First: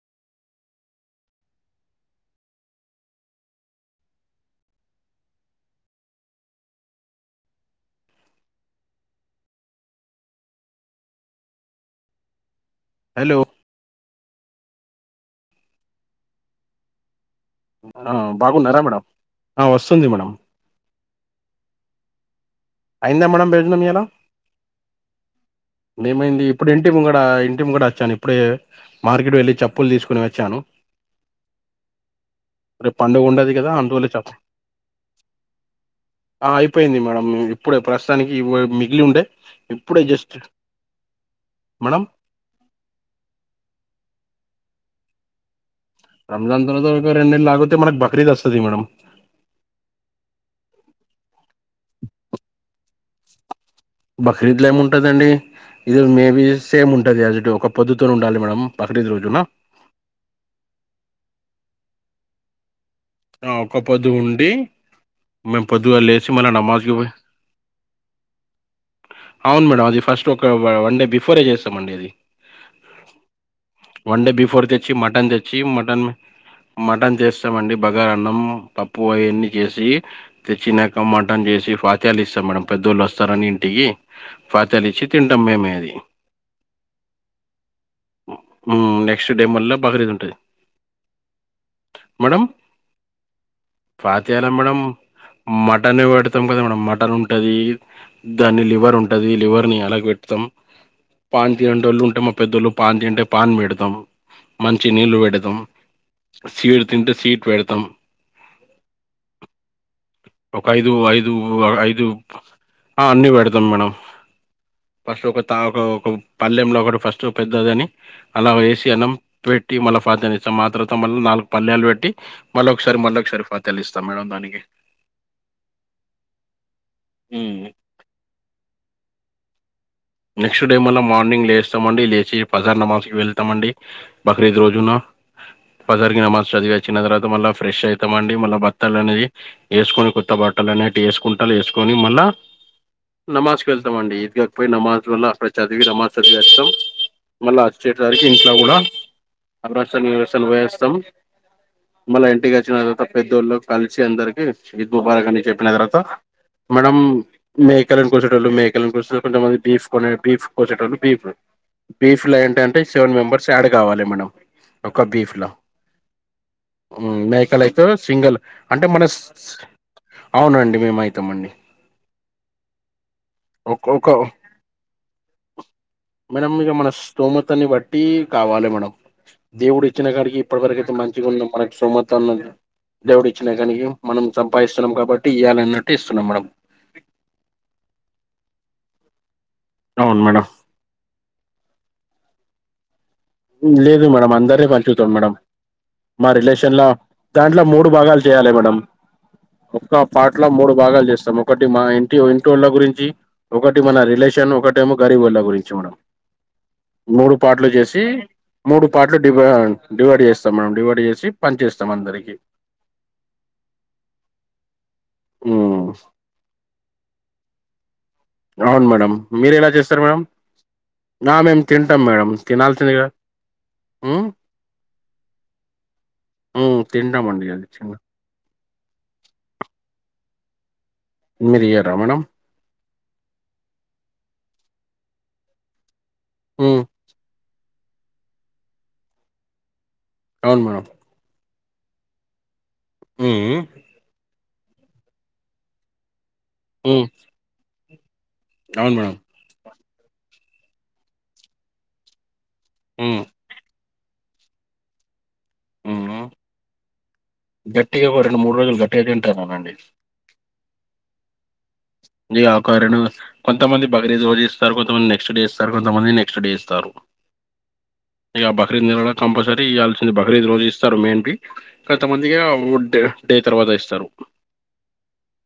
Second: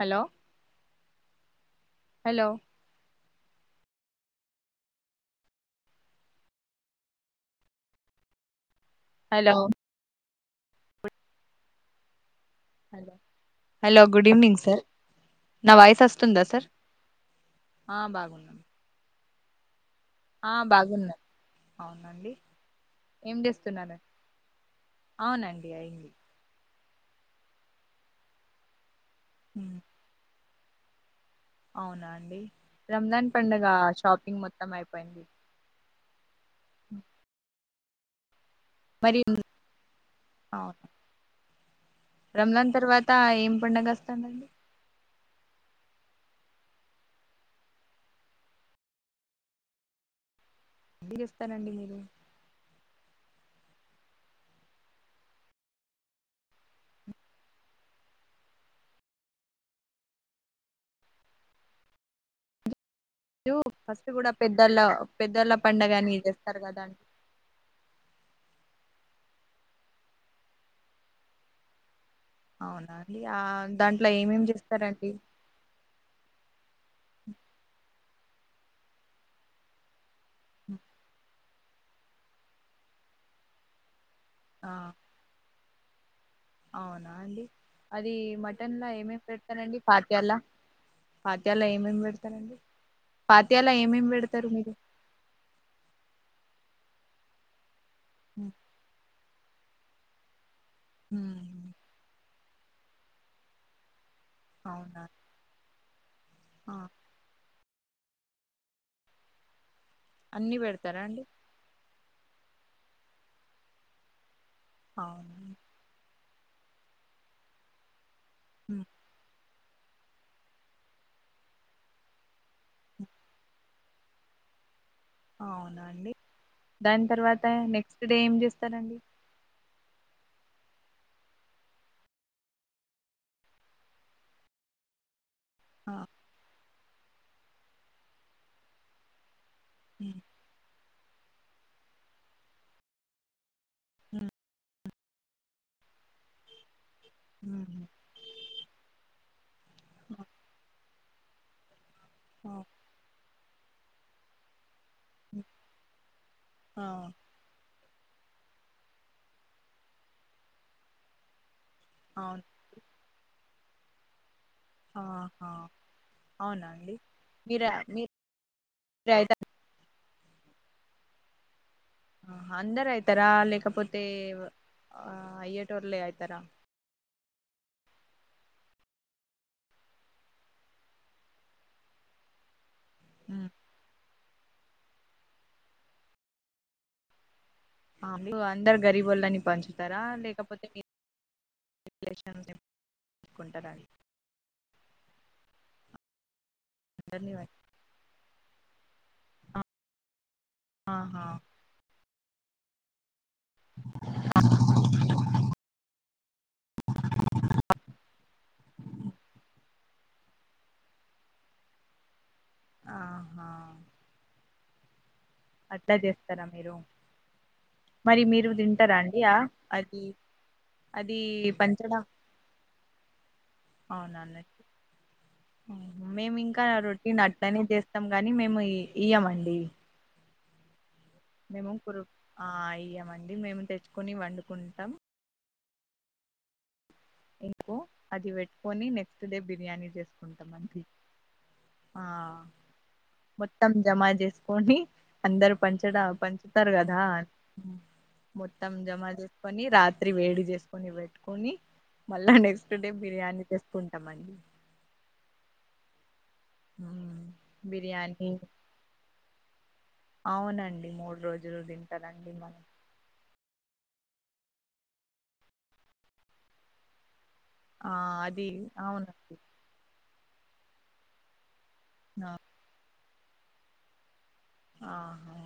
Hello hello hello! Hello hello good evening sir నా voice వస్తుందా sir ఆ బాగున్నారా మేడమ్ ఆ వస్ ఆ బాగున్నా. అవునండి అయిందా ఏం మేడం భోజనం చేస్తున్నారు ఇయాల అవునండి అయింది ఏమైంది ఇప్ ఇప్పుడు ఇంటి ముంగట ఇంటి ముంగట అచ్చాను ఇప్పుడే మార్కెట్ వెళ్ళి చెప్పుల్ తీస్కుని వచ్చాను. అవునా అండి రేపు పండుగ రంజాన్ ఉండది పండగ కదా అందువల్ల చెప్ప షాపింగ్ మొత్తం అయిపోయింది. ఆ అయిపోయింది మేడం ఇప్పుడే ప్రస్తుతానికి ఈ ఓ మిగిలి మరి ఉండే ఇప్పుడే జస్ట్ అవును మేడం రంజాన్ తర్వాత ఏం పండగ వస్తాదన్ రంజాన్ తర్వాత ఒక రెండు నెలలు ఆగుతే మనకు బక్రీద్ వస్తది మేడం. [unintelligible] ఇస్తారండి మీరు బక్రీద్ల ఏం ఉంటదండి ఇది మేబీ సేమ్ ఉంటది అసిటివ్ ఒక పొద్దుతోన్ ఉండాలి మేడం బ క్రీద్ రోజున ఆ ఫస్ట్ ఒకపొద్దు కూడా ఉండి పెద్దళ్ళ పెద్దళ్ళ మేం పొద్దుగాల పండగని లేసి మళ్ళ చేస్తారు కదా నమాజ్కి అండి పోయి అవున్ మేడం అది ఫస్ట్ ఒక వన్ డే బిఫోరే చేస్తమండి ఇది అవునా అండి ఆ దాంట్లో డే ఏమేం బిఫోర్ తెచ్చి చేస్తారండి మటన్ తెచ్చి మటన్ మటన్ చేస్తామండి బ గారన్నం, పప్పు అయన్నీ చేసి తెచ్చినాక మటన్ చే చ్చి ఫాత్యాలిస్తాం మేడం పెద్దోళ్ళు వస్తారని ఇంటికి ఆ ఫాత్యాలు ఇచ్చి తింటాం మేమే అది అవునా అండి అది మటన్లా హ్మ్. ఏమేం నెక్స్ట్ డే మళ్ళా పెడతరండి బక్రీద్ ఫాత్యాల్ల ఉంటది. ఫాత్యాల్లా ఏమేం పెడతారం ఫత్యాల మేడమ్ మటనే పెడ్తం క అంతే మేడం మటన్ ఉంటది హ్మ్. దాని లివరుంటది. లివర్ని అలగ్ పెడ్తం పాన్ హ్మ్. తినేటోళ్ళు ఉంటే మా పెద్దోళ్ళు పాన్ తింటే పాన్ పెడ్తాం. మంచి అవునా నీళ్లు పెడ్తం సీట్ తింట సీట్ పెడ్ తం అన్ని ఒక ఐదు పెడతారా అండి ఐదు ఐదు ఆ అన్నీ పెడ్తాం మేడం ఫస్ట్ అవునా ఒక తా ఒక ఒక పల్లెంల ఒకటి ఫస్ట్ పెద్దదని అలా హ్మ్. వేసి అన్నం పెట్టి మళ్ళ ఫాత్యాల్ ఇస్తాం ఆ తర్వాత మళ్ళ నాలుగు పల్యాలు పెట్టి మళ్ళీ ఒకసారి హ్మ్. మళ్ళీ ఒకసారి ఫాత్యాల్ ఇస్తాం మేడం దాన్ టీకే అవునా అండి దాని తర్వాత నెక్స్ట్ డే ఏం చేస్తారండి నెక్స్ట్ డే మళ్ళ మార్నింగ్ లేస్తామండి లేచి పజార్ నమాజ్కి వెళ్తమండి బక్రీద్ రోజున ఆ! ఫజార్కిి నమాజ్ చదివి వచ్చిన తర్వాత మళ్ళ ఫ్రెష్ అయితాం అండి మళ్ళ బత్తల్ అనేయి ఏస్కొని హ్మ్. కొత్త బట్టల్ అనేటి ఏస్కుంటర్ ఏస్కొని మళ్ళా నమాజ్ వెళ్తమండి [inaudible] పోయి నమాజ్ వల్ల అక్కడ చదివి నమాజ్ చదివి వస్తాం మళ్ళా హుహు. అచ్చేసరికి ఇంట్ల గుడా ఆ! [unintelligible] మళ్ళ ఆ! ఇంటికచ్చిన తర్వాత పెద్దోళ్ళు కలిసి అందర్కి ఈ ముబారక్ హ్మ్. అని చెప్పిన తర్వాత ఆ! మేడం మేక్ కలను కొసేటోల్లు మేకలని కోస్తారు కొంతమంది బీఫ్ కొనే కోసేటోళ్ళు బీఫ్ బీఫ్ల అవును ఏంటంటే సెవెన్ మెంబెర్స్ యాడ్ కావాలె మేడం ఆహా అవునా అండి మ్ మీర మేకలయితే మీరు సింగల్ అంటే మన అవుతారా అవునండి మేమైతమండి. ఆ అందరైతరా లేకపోతే ఆ అయ్యేటోర్లే అయితరా బహుమతన్ని బట్టి కావాలె మేడమ్ దేవుడిచ్చిన కాడికి ఇప్పట్ వరకయితే మంచిగున్నం. మనకి సోమతన్నం. దేవుడిచ్చిన కానికి మనం సంపాదిస్తున్నాం కాబట్టి ఇవ్యాలన్నట్టు ఇస్తున్నాం మేడమ్ మీ అందరు గరీబోళ్ళని పంచుతారా అవును మేడం లేకపోతే మీ [inaudible] పెట్టుకుంటారా అండి లేదు మేడం అందరీ పంచుతాం మేడం మా రిలేషన్ లో అందరినీ దాంట్లో మూడు భాగాలు చేయాలి మేడం పం ఒక్క పార్ట్ లో మూడు భాగాలు ఆహా చేస్తాం ఒకటి మా ఇ టి వెటోల్ల గురించి ఒకటి మన రిలేషన్ ఒకటి ఏమో గరిబోళ్ళ గురించి మేడం మూడు పార్ట్ లు జేసి మూడు పార్ట్లు డివ డివైడ్ జేస్తాం మేడం డివైడ్ చేసి పంచేేస్తాం అందరికీ ఆహా ఉమ్, అట్లా చేస్తారా మీరు మరి మీరు తింటారా అండి ఆ అది అది నా మేమ్ తింటాం మేడం తినాల్సిందేగ అవునన్ని మేము ఇంకా హ్మ్. రొటీన్ తింటామండి అట్లనే అది చిన్న చేస్తాం గాని మేము ఈ ఇయ్యమండీ మీరు మేము ఇయ్యరా కురు మేడం? ఆ ఇయ్యామండి మేము తెచ్చుకొని వండుకుంటాం హ్మ్ ఒ అది వెట్టుకొని నెక్స్ట్ డే బిర్యానీ అవును చేసుకుంటామండి మేడం. ఆ హ్మ్. హ్మ్. మొత్తం జమా జేస్కొని అందరు పంచద పంచ్ ఇస్తారు కదా హ్మ్. మొత్తం అవును జమా మేడం. జేస్కొని రా వేడి జేస్కొని బెట్టుకొని మళ్ళా నెక్స్ట్ డే హ్మ్. బిర్యానీ తీసు చెమండి హ్మ్ హు గట్టిగా ఒక బిర్యానీ రెండు మూడు రోజులు గట్టిగా తింటాననండి అవునండి మూడు రోజులు ది ఇ ఆ కరోణ కొంతమంది బగరీద్ రోజు ఇస్తారు కొంతమంది నెక్స్ట్ డే ఇస్తారు కొంతమంది నెక్స్ట్ డే ఇస్తారు ఆ అది ఇగ బక్రీద్ నెలల అవునండి కంపల్సరీ ఇయల్సింది బక్రీద్ రోజు ఇస్తారు మెయిన్ టి ఆ, కొంతమందిగా డె డే తర్వాత ఇస్తారు ఆహా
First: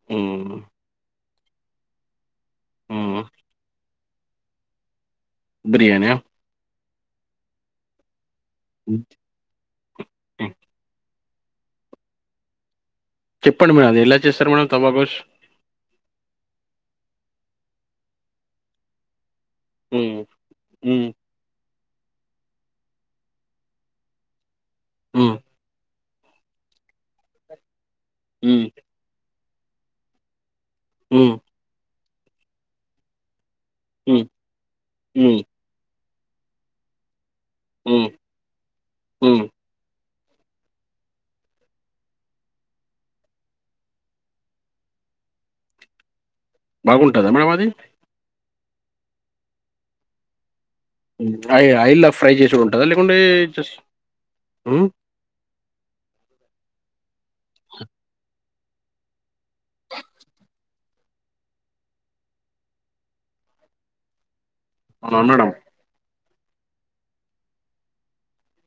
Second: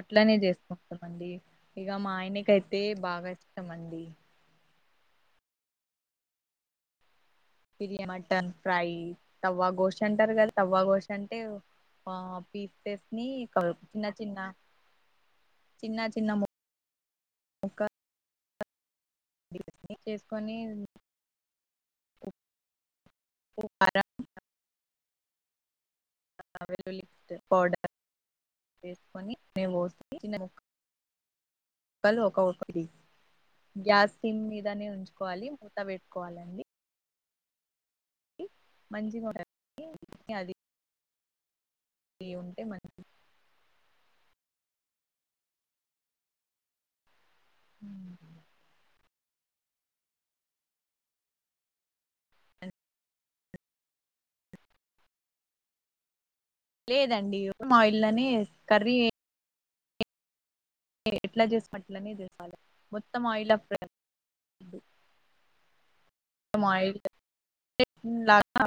అట్లనే హ్మ్. జేసుకుంటామండి ఇగ మా ఆయన ఐతే హ్మ్. బాగా ఇష్టమండి బిర్యాని ఆ మీరె మటన్ ఫ్రై హ్మ్. తవ్వగోష్ అంటారు కదా హ్మ్. తవ్వ గోష్ అంటే మా పి ఫెప్ నీ చెప్పండి మేడం అది చిన్నా ఎలా చిన్నా చేస్తారు మేడం తవ్వ గోష్? చిన్నా చిన్నా ము ఒక హ్మ్ హ్మ్ అర హ్మ్ వెల్లుల్లి పౌడర్ హ్మ్. వేసుకొని మేము చిన్న ముక్క హ్మ్ ఒకలు ఒక ఒకటి గ్యాస్ హ్మ్. హ్మ్. సిమ్ మీదనే హ్మ్. ఉంచుకోవాలి మూత పెట్ కోవాలండి హ్మ్. మంచిగా హ్మ్. నీ అది ఏ ఉంటే మంచి బాగుంటుందా మేడం అది ఆయి ఆయిలా ఫ్రై జేసి ఉంటుందా లేకుంటే జస్ హ్మ్ అ లేదండి ఆయిల్లోనే కర్రీ ఎట్లా జేస్కుంటారో మీరె చేపాలి మొత్తం ఆయిల్ల ఫ్రై అవును మేడం తం ఆయిల్ ఎ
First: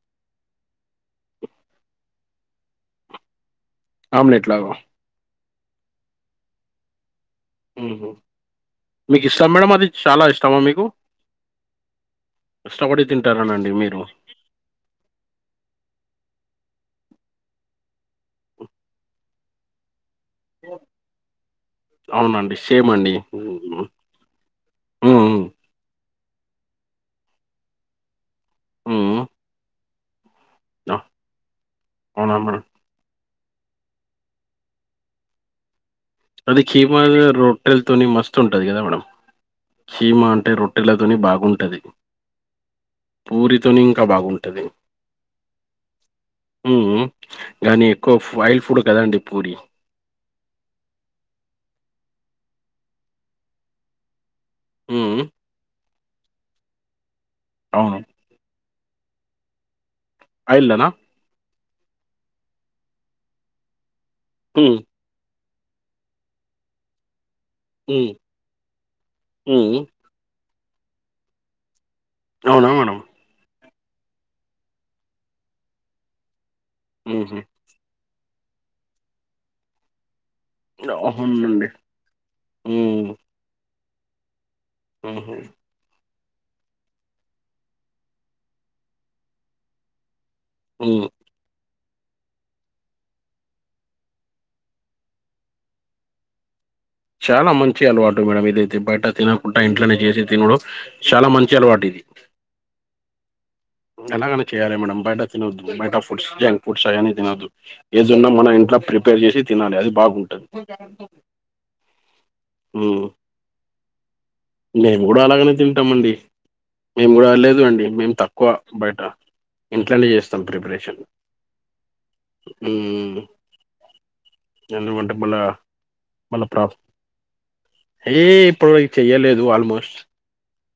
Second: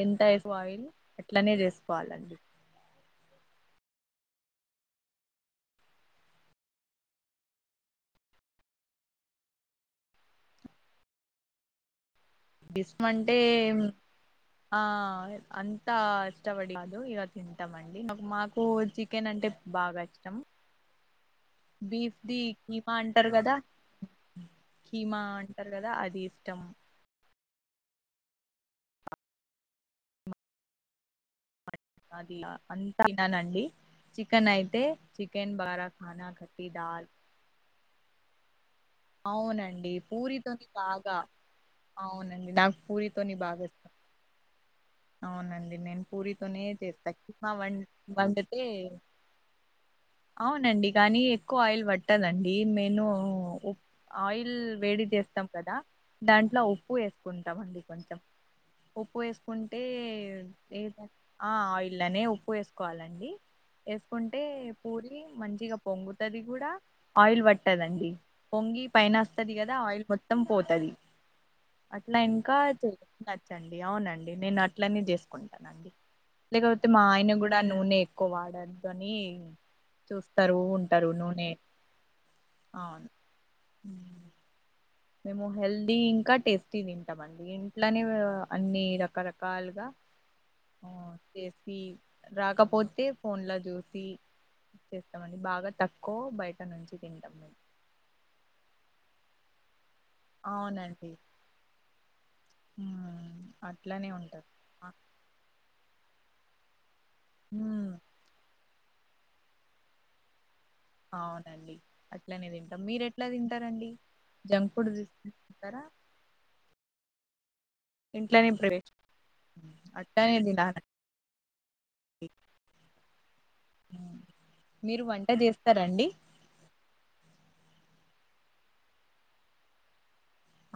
ఎంత ఎక్కువ ఆయిల్ ఇట్లనే జేస్కోవాలండి అవును ఎట్లగో హ్మ్ మీక్ ఇష్టమ్ మేడమ్ అది చాలా ఇష్టమా మీకు ఇస్ ఇష్టపడి మంటే తింటారనండి మీరు. అంతా ఇష్టపడి కాదు ఇగ తింటామండి మాకు చికెన్ అంటే బాగా ఇష్టం [inaudible] బీఫ్ ది అవునండి సేమ్ కీమా అండి అంటారు కదా హుమ్ కీమా అంటార్ కదా అది ఇష్టం హ్మ్. ఆ అడ్ అవునా లా మేడం? అంత తిననండి చికెన్ అయితే చికెన్ బారా ఖానా అది కట్టి దాల్ కీమాల్ రొట్టెల్ తోని మస్తు ఉంటది కదా మేడం అవునండి కీమా అంటే పూరితోని బాగా రొట్టెలతోని బాగుంటది. అవునండి నాకు పూరితోని బాగా ఇస్తాం ఉంటది అవునండి నేను పూరితోనే హ్మ్. చేస్తా కీమా వన్ కానీ ఎక్కువ ఫ్ వండ్ ఆయిల్ తే ఫుడ్ కదండీ పూరి. అవునండి గానీ ఎక్కువ ఆయిల్ పట్టదండి మేను ఊ ఆయిల్ వేడిడ్ హ్మ్. చేస్తాం కదా దాంట్లో ఉప్పు ఏసుకుంటామండి అవును. కొంచెం ఉప్పు వేసుకుం ఎయిర్ ఆయిల్‌లోనా? ఏమో ఆ ఆయిలనే ఉప్పు ఏసుకోవాలండి ఏసుకుంటే హ్మ్. పూరి మంచిగా పొంగుతది కూడా ఆయిల్ పట్టదండి హ్మ్. పొంగి పైన అస్తది కదా హ్మ్. ఆయిల్ మొత్తం పోతది అట్లా ఇంకా అవునా మేడం? చేత్ నచ్చండి అవునండి నేన్ అట్లనే చేసుకుంటానండి లేకపోతే మా ఆయన హుహు. కూడా నూనె ఎక్కువ వాడద్దు అని చూస్ తరువు ఉంటారు నూనె అవునండి. అవును హ్మ్. [inaudible] హుహు. మేము హెల్ ల్దీ ఇం ఇంకా టేస్టీ తింటామండి ఇంట్లనే వె వ అన్ని రకరకాలుగా ఆ హ్మ్. టేస్తి రాకపోతే ఫోన్ లో చూసి చేస్తామండి బాగా తక్కువ్ బయ్ చాలా మంచి అలవాటు మేడం ఇదైతే బయట తినకుండా ఇంట్లనే చేశి తినుడు అవునండి చాలా మంచి అలవాటు ఇది ఉమ్, అట్లానే ఇలాగనే ఉంటారు చేయాలి మేడం బయట తినద్దు బయట ఫుడ్స్ జంక్ ఫుడ్స్ అయి అని తినదు ఉమ్, ఏదన్నా మనం ఇంట్లో ప్రిపేర్ చేసి తినాలి అది బాగుంటంది అవునండి అట్లనే తింటాం హ్మ్. మీరు ఎట్లా తింటారండి జంక్ ఫుడ్ మేము కూడా అలాగనే తీసుకుంటారా తింటామ్ అండి మేము కూడా లేదు వండ్ [unintelligible] మేమ్ తక్కువ ఇంట్లోనే ప్రవేశ బయట ఇంట్లనే అట్లానే చేస్తాం తినాలి ప్రిపరేషన్ ఉమ్ ఉమ్. మీరు ఎందుకంటే వంట బళ్ళా చేస్తారండి మళ్ళా ప్రాబ్ ఏ ఇప్పుడు చెయ్యలేదు ఆల్ మోస్ట్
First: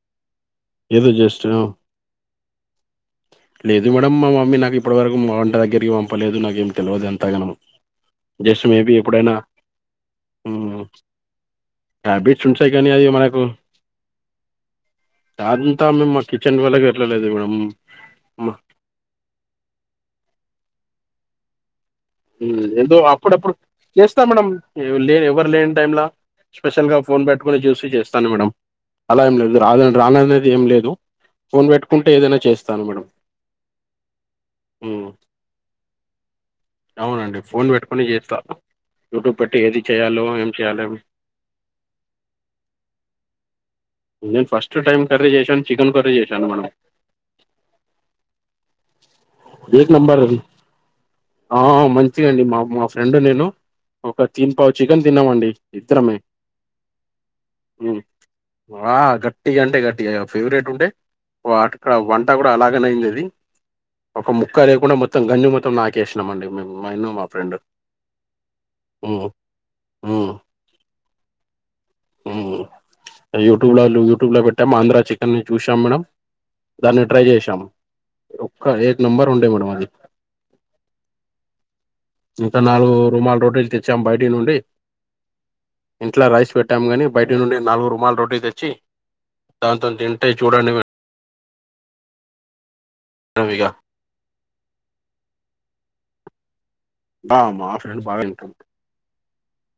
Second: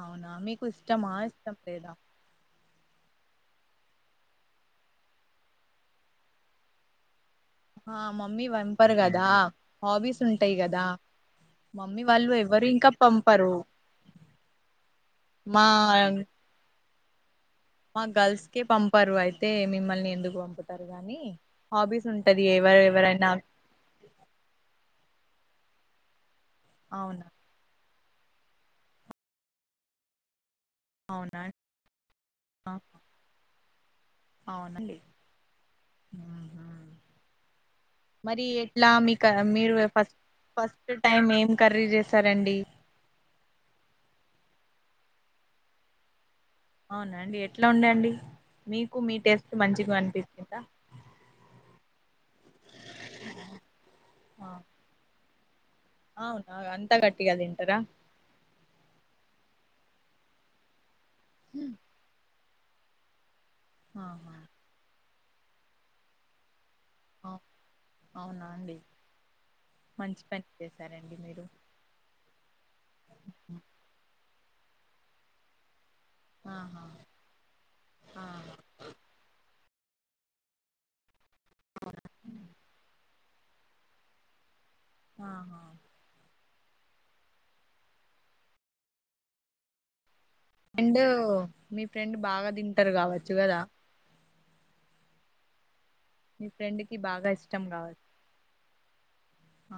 అవునా మీకు ఇష్టమా ఇష్టం లేదా లేదు మేడంమ్ మా మమ్మీ నాకు ఇప్పటివరకు మా వంట దగ్గరికి పంపలేదు నాకేమి తెలివదు అం తగనమ్ ఆ మమ్మీ జస్ట్ మేబి పంపరు కదా ఎప్పుడైనా హాబీస్ ఉంటాయి ఉమ్మ్ కదా మమ్మీ వాళ్ళు ట్యాబిట్స్ ఎవరు ఉంచాయి కానీ ఇంకా అది మనకు పంపరు మా అంతా మేమ్ మా కిచన్ వల ఎ ఎప్పుడు ఎల్ లేద్ [unintelligible] మేడం మా గల్ మ- స్కె పంపారు అయితే మిమ్మల్ని ఎందుక్ పంపుతారు గానీ ఉమ్ ఎదో అప్పుడప్పుడు చేస్తా మేడం ఎవల్ లేని ఎవరు లేని టైంలా స్పెషల్ గా ఫోన్ అవునా పెట్టుకోని చూసి చేస్తాను మేడం అలా ఏం లేదు రాద్ రాన్ అని ఏం లేదు అవునా ఫోన్ పెట్టుకుంటే ఏదైనా ఆ, చేస్తాను మేడం అవునండి మ్, ఉహుమ్ అవునండి ఫోన్ పెట్టుకుని చేస్తా మరి ఎట్లా మీక యూట్యూబ్ పెట్టి మీరు ఏది ఫస్ట్ చేయాలో ఏం చేయాలో ఫసస్టు టైం ఏం కర్రి ర్రి చేసారండి నేన్ ఫస్టు టైమ్ కర్రి చేశన్ చికెన్ కర్రి చే అవున అండి ఎట్లా ఉండండి మీకు మీ టేస్ట్ ఏక్ మంచిగా నంబర్ అనిపిచిందా ఆ ఆ మంచిగ అండి మా మా ఫ్రెండ్ నేను ఒక ఆ, తీన్ పావు చికెన్ తిన్నామండి ఇద్దరమే అవునా గ అంతా గట్టిగా తింటారా వా గట్టిగా అంటే గట్టి ఫేవరెట్ ఉంటే అక్కడ వంట గూడా అలాగనే అయింది అది ఒక ఆహా ముక్క లేకుండా మొత్తం గంజి మొత్తం నాకేసినాంమండి మేము మన్ మా అవు- ఫ్రెండ్ అవునా అండి హ్మ్మ్ మంచి పని చేసారండి మీరు ఉమ్ యూట్యూబ్ లో యూట్యూబ్ పెట్టాం ఆంద్ర చికెని చూసాం మేడం ఆహా దాన్ని ట్రై చేసాం ఆహా ఒక్క ఏక్ నంబర్ ఉండే మేడమ్ అది ఇంకా నాలుగు రూమాల్ రోటి తెచ్చాం బయటి నుండి ఆహా కాని బయటి నుండి నాలుగు రుమాల్ రోటీ తెచ్చి దాంతో చూడండి అండ్ మీ ఫ్రెండ్ బాగా తింటరు కావచ్చు మేడం గదా ఇగ మీ ఫ్రెండ్ కి బాగా అ ఇష్టం మా ఫెండ్ కావచ్చు బాగా తింటాడు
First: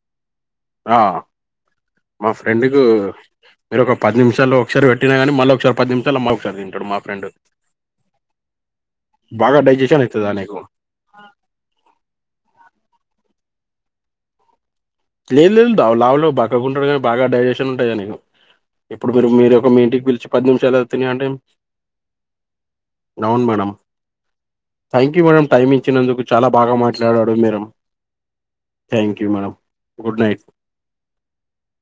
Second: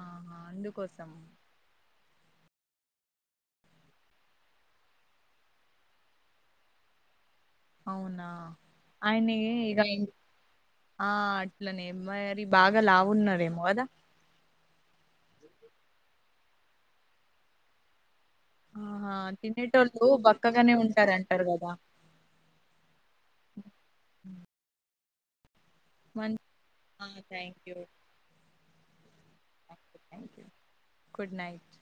ఆహా ఆ అందుకోసం మా ఫ్రెండ్ కు మీరు ఒక పది నిమిషాలు ఒకసారి పెట్టినా గానీ మళ్ళీ ఒకసారి పది నిమిషల్లో మా ఒకసారి తింటాడు మా ఫ్రెండ్ అవునా ఆయన్ని బాగా ఇగ డైజెషన్ అయితదా నీకు ఆ అట్లనే మరి బాగా లావున్నారేమో గదా లేదు లేదు లావు బక్కకుంటాడు కానీ బాగా డైజెషన్ ఉంటాయి ఆయనకు ఇప్పుడు ఆహా మీరు మీర ఒక మీ ఇంటికి తినేటోళ్ళు పిలిచి పది బక్కగానే నిమిషాలుతున్ను అంటే ఉంటారంటారు కదా అవును madam thank you madam time ఇచ్చినందుకు మంచి చాలా బాగా మాట్లాడాడు thank madam you thank you madam good night good night